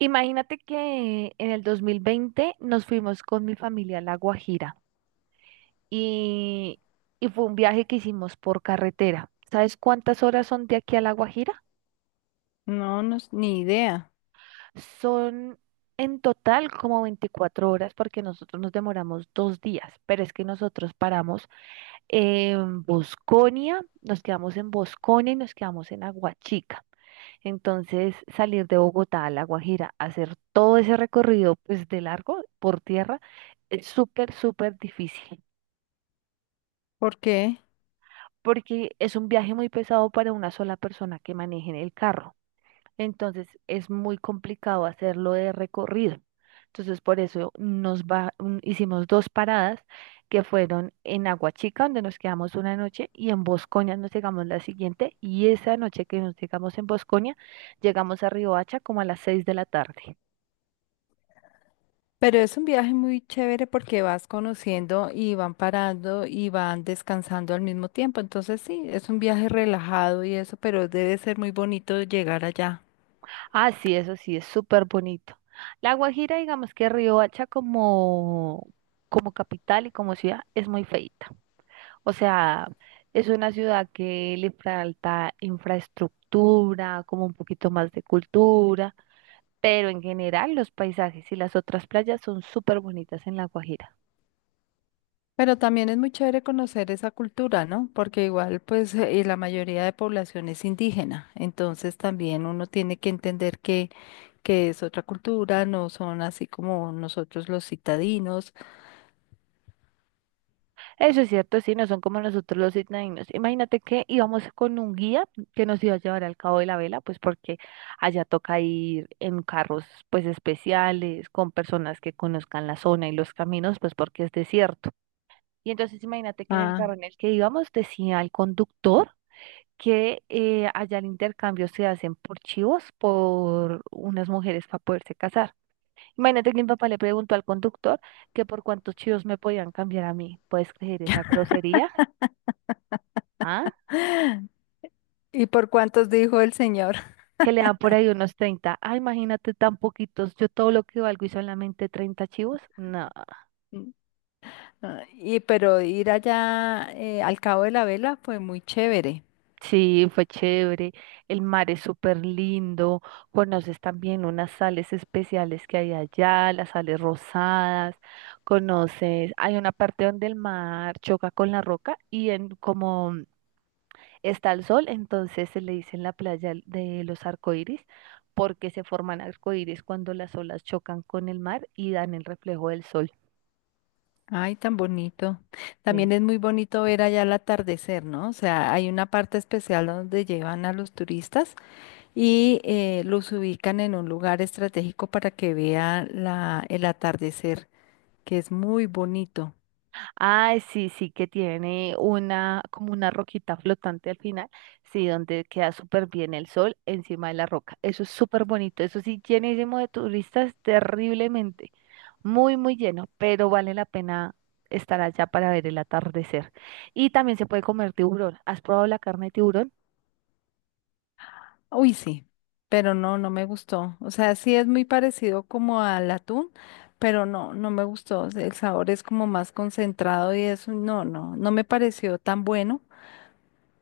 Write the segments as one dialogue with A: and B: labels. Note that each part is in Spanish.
A: Imagínate que en el 2020 nos fuimos con mi familia a La Guajira y, y fue un viaje que hicimos por carretera. ¿Sabes cuántas horas son de aquí a La Guajira?
B: No, no, s- ni idea.
A: Son en total como 24 horas porque nosotros nos demoramos dos días, pero es que nosotros paramos en Bosconia, nos quedamos en Bosconia y nos quedamos en Aguachica. Entonces, salir de Bogotá a La Guajira, hacer todo ese recorrido, pues de largo por tierra, es súper, súper difícil,
B: ¿Por qué?
A: porque es un viaje muy pesado para una sola persona que maneje en el carro. Entonces, es muy complicado hacerlo de recorrido. Entonces, por eso nos va, mm, hicimos dos paradas que fueron en Aguachica, donde nos quedamos una noche, y en Bosconia nos llegamos la siguiente, y esa noche que nos llegamos en Bosconia, llegamos a Riohacha como a las 6 de la tarde.
B: Pero es un viaje muy chévere porque vas conociendo y van parando y van descansando al mismo tiempo. Entonces sí, es un viaje relajado y eso, pero debe ser muy bonito llegar allá.
A: Ah, sí, eso sí, es súper bonito. La Guajira, digamos que Riohacha como, como capital y como ciudad es muy feita. O sea, es una ciudad que le falta infraestructura, como un poquito más de cultura, pero en general los paisajes y las otras playas son súper bonitas en La Guajira.
B: Pero también es muy chévere conocer esa cultura, ¿no? Porque igual pues la mayoría de población es indígena. Entonces también uno tiene que entender que es otra cultura, no son así como nosotros los citadinos.
A: Eso es cierto, sí, no son como nosotros los isnadinos. Imagínate que íbamos con un guía que nos iba a llevar al Cabo de la Vela, pues porque allá toca ir en carros pues especiales, con personas que conozcan la zona y los caminos, pues porque es desierto. Y entonces imagínate que en el
B: Ah,
A: carro en el que íbamos decía el conductor que allá el intercambio se hacen por chivos, por unas mujeres para poderse casar. Imagínate que mi papá le preguntó al conductor que por cuántos chivos me podían cambiar a mí. ¿Puedes creer esa grosería? ¿Ah?
B: ¿Y por cuántos dijo el señor?
A: Que le dan por ahí unos 30. Ah, imagínate tan poquitos. Yo todo lo que valgo y solamente 30 chivos. No,
B: Ah, y pero ir allá al Cabo de la Vela fue muy chévere.
A: sí, fue chévere. El mar es súper lindo. Conoces también unas sales especiales que hay allá, las sales rosadas. Conoces, hay una parte donde el mar choca con la roca y en como está el sol, entonces se le dice en la playa de los arcoíris, porque se forman arcoíris cuando las olas chocan con el mar y dan el reflejo del sol.
B: Ay, tan bonito.
A: Sí.
B: También es muy bonito ver allá el atardecer, ¿no? O sea, hay una parte especial donde llevan a los turistas y los ubican en un lugar estratégico para que vean el atardecer, que es muy bonito.
A: Ah, sí, sí, que tiene una, como una roquita flotante al final, sí, donde queda súper bien el sol encima de la roca. Eso es súper bonito, eso sí, llenísimo de turistas, terriblemente, muy, muy lleno, pero vale la pena estar allá para ver el atardecer. Y también se puede comer tiburón. ¿Has probado la carne de tiburón?
B: Uy, sí, pero no, no me gustó. O sea, sí es muy parecido como al atún, pero no, no me gustó. O sea, el sabor es como más concentrado y eso, no, no, no me pareció tan bueno.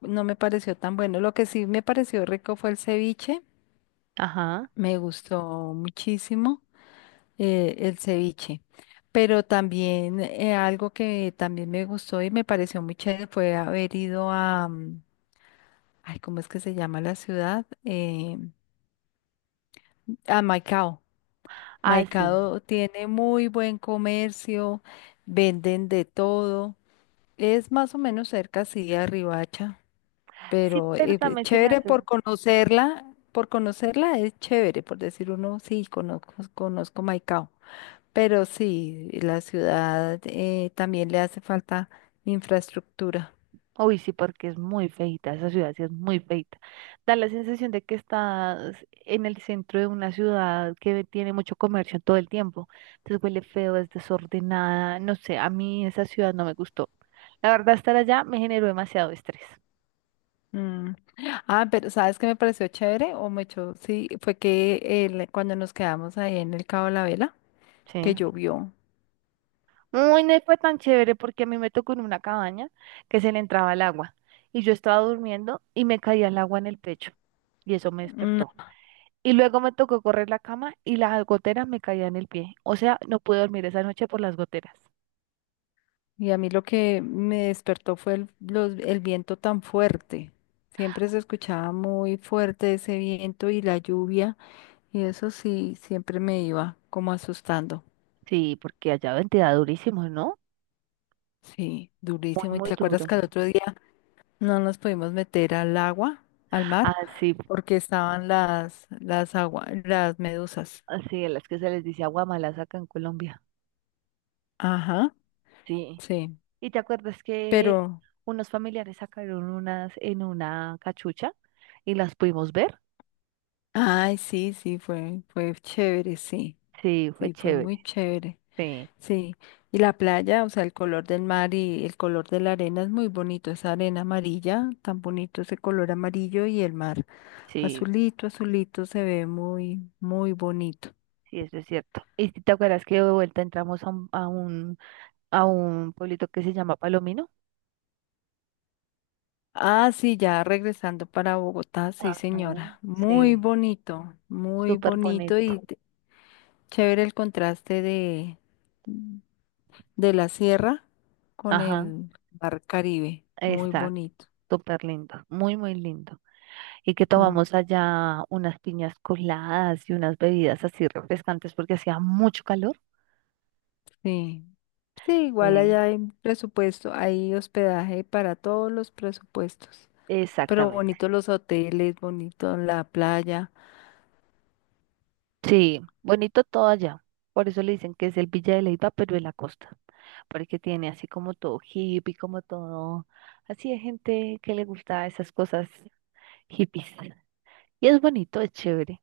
B: No me pareció tan bueno. Lo que sí me pareció rico fue el ceviche.
A: Ajá.
B: Me gustó muchísimo el ceviche. Pero también algo que también me gustó y me pareció muy chévere fue haber ido a, ay, ¿cómo es que se llama la ciudad? A Maicao.
A: Ah, sí.
B: Maicado tiene muy buen comercio, venden de todo. Es más o menos cerca, sí, a Riohacha,
A: Sí,
B: pero
A: pero también se me
B: chévere
A: hace.
B: por conocerla es chévere, por decir uno, sí, conozco Maicao. Pero sí, la ciudad también le hace falta infraestructura.
A: Uy, sí, porque es muy feita, esa ciudad sí es muy feita. Da la sensación de que estás en el centro de una ciudad que tiene mucho comercio todo el tiempo. Entonces huele feo, es desordenada, no sé, a mí esa ciudad no me gustó. La verdad, estar allá me generó demasiado estrés.
B: Mm. Ah, pero ¿sabes qué me pareció chévere? O me echó, sí, fue que cuando nos quedamos ahí en el Cabo de la Vela, que
A: Sí.
B: llovió.
A: Uy, no fue tan chévere porque a mí me tocó en una cabaña que se le entraba el agua y yo estaba durmiendo y me caía el agua en el pecho y eso me despertó. Y luego me tocó correr la cama y las goteras me caían en el pie. O sea, no pude dormir esa noche por las goteras.
B: Y a mí lo que me despertó fue el viento tan fuerte. Siempre se escuchaba muy fuerte ese viento y la lluvia. Y eso sí, siempre me iba como asustando.
A: Sí, porque allá ven, te da durísimo, ¿no?
B: Sí,
A: Muy,
B: durísimo. ¿Y
A: muy
B: te acuerdas
A: duro.
B: que al otro día no nos pudimos meter al agua, al
A: Ah
B: mar,
A: sí,
B: porque estaban las medusas?
A: así, a las que se les dice agua mala acá en Colombia.
B: Ajá,
A: Sí.
B: sí.
A: ¿Y te acuerdas que
B: Pero,
A: unos familiares sacaron unas en una cachucha y las pudimos ver?
B: ay, sí, sí, fue chévere, sí.
A: Sí, fue
B: Sí, fue
A: chévere.
B: muy chévere.
A: Sí,
B: Sí, y la playa, o sea, el color del mar y el color de la arena es muy bonito, esa arena amarilla, tan bonito ese color amarillo y el mar
A: sí,
B: azulito, azulito, se ve muy, muy bonito.
A: sí, eso es cierto. ¿Y te acuerdas que de vuelta entramos a a un pueblito que se llama Palomino?
B: Ah, sí, ya regresando para Bogotá, sí,
A: Ajá,
B: señora,
A: sí,
B: muy
A: súper
B: bonito
A: bonito.
B: chévere el contraste de la sierra con
A: Ajá,
B: el mar Caribe, muy
A: exacto,
B: bonito.
A: súper lindo, muy, muy lindo. Y que
B: Mm.
A: tomamos allá unas piñas coladas y unas bebidas así refrescantes porque hacía mucho calor.
B: Sí. Sí, igual allá
A: Sí,
B: hay presupuesto, hay hospedaje para todos los presupuestos. Pero
A: exactamente.
B: bonitos los hoteles, bonito la playa.
A: Sí, bonito todo allá. Por eso le dicen que es el Villa de Leyva, pero de la costa, porque tiene así como todo hippie, como todo, así de gente que le gusta esas cosas hippies. Y es bonito, es chévere.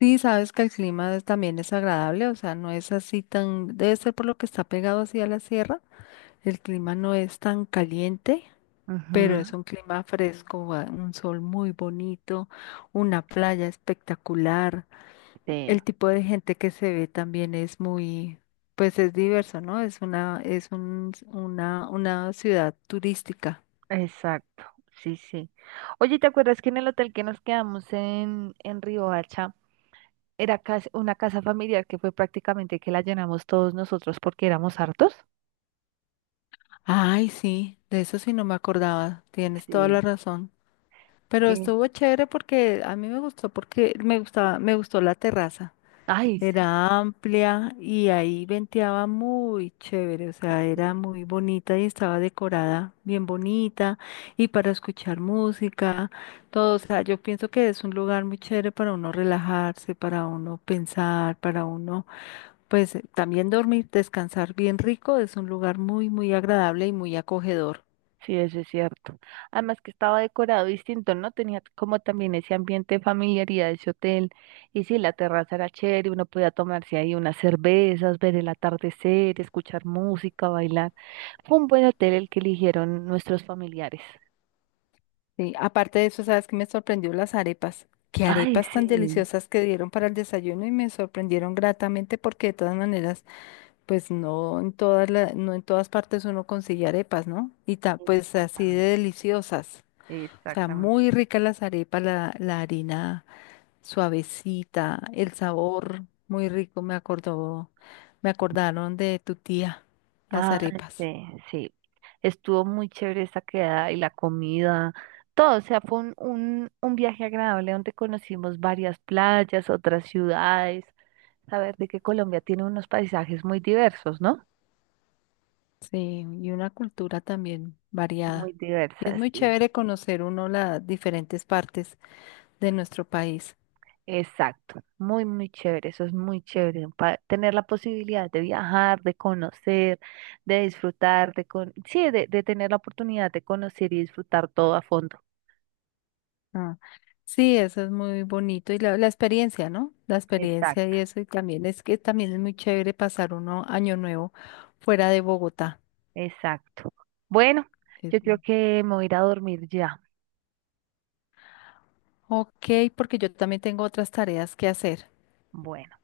B: Sí, sabes que también es agradable, o sea, no es así tan, debe ser por lo que está pegado así a la sierra. El clima no es tan caliente, pero
A: Ujú,
B: es un clima fresco, ah, un sol muy bonito, una playa espectacular.
A: sí.
B: El tipo de gente que se ve también es muy, pues es diverso, ¿no? Es una, es un, una ciudad turística.
A: Exacto, sí, sí. Oye, ¿te acuerdas que en el hotel que nos quedamos en Riohacha era una casa familiar que fue prácticamente que la llenamos todos nosotros porque éramos hartos?
B: Ay, sí, de eso sí no me acordaba. Tienes toda la
A: Sí,
B: razón. Pero
A: que
B: estuvo chévere porque a mí me gustó porque me gustó la terraza.
A: Ay, sí,
B: Era amplia y ahí venteaba muy chévere, o sea, era
A: sí,
B: muy bonita y estaba decorada bien bonita y para escuchar música, todo, o sea, yo pienso que es un lugar muy chévere para uno relajarse, para uno pensar, para uno, pues también dormir, descansar bien rico, es un lugar muy, muy agradable y muy acogedor.
A: sí, eso es cierto. Además que estaba decorado distinto, ¿no? Tenía como también ese ambiente de familiaridad de ese hotel. Y sí, la terraza era chévere, uno podía tomarse ahí unas cervezas, ver el atardecer, escuchar música, bailar. Fue un buen hotel el que eligieron nuestros familiares.
B: Sí, aparte de eso, ¿sabes qué me sorprendió las arepas? Qué
A: Ay,
B: arepas tan
A: sí,
B: deliciosas que dieron para el desayuno y me sorprendieron gratamente porque de todas maneras... Pues no en no en todas partes uno consigue arepas, ¿no? Y pues así de
A: exactamente,
B: deliciosas. O sea,
A: exactamente.
B: muy ricas las arepas, la harina suavecita, el sabor muy rico, me acordó, me acordaron de tu tía, las
A: Ay,
B: arepas.
A: sí, sí. Estuvo muy chévere esa quedada y la comida, todo. O sea, fue un viaje agradable donde conocimos varias playas, otras ciudades. Saber de que Colombia tiene unos paisajes muy diversos, ¿no?
B: Sí, y una cultura también
A: Muy
B: variada. Y es
A: diversas,
B: muy
A: sí.
B: chévere conocer uno las diferentes partes de nuestro país.
A: Exacto, muy, muy chévere, eso es muy chévere, tener la posibilidad de viajar, de conocer, de disfrutar, de con sí, de tener la oportunidad de conocer y disfrutar todo a fondo.
B: Ah, sí, eso es muy bonito. Y la experiencia, ¿no? La experiencia
A: Exacto,
B: y eso. Y también es que también es muy chévere pasar uno año nuevo fuera de Bogotá.
A: exacto. Bueno,
B: Eh,
A: yo creo que me voy a ir a dormir ya.
B: Ok, porque yo también tengo otras tareas que hacer.
A: Bueno.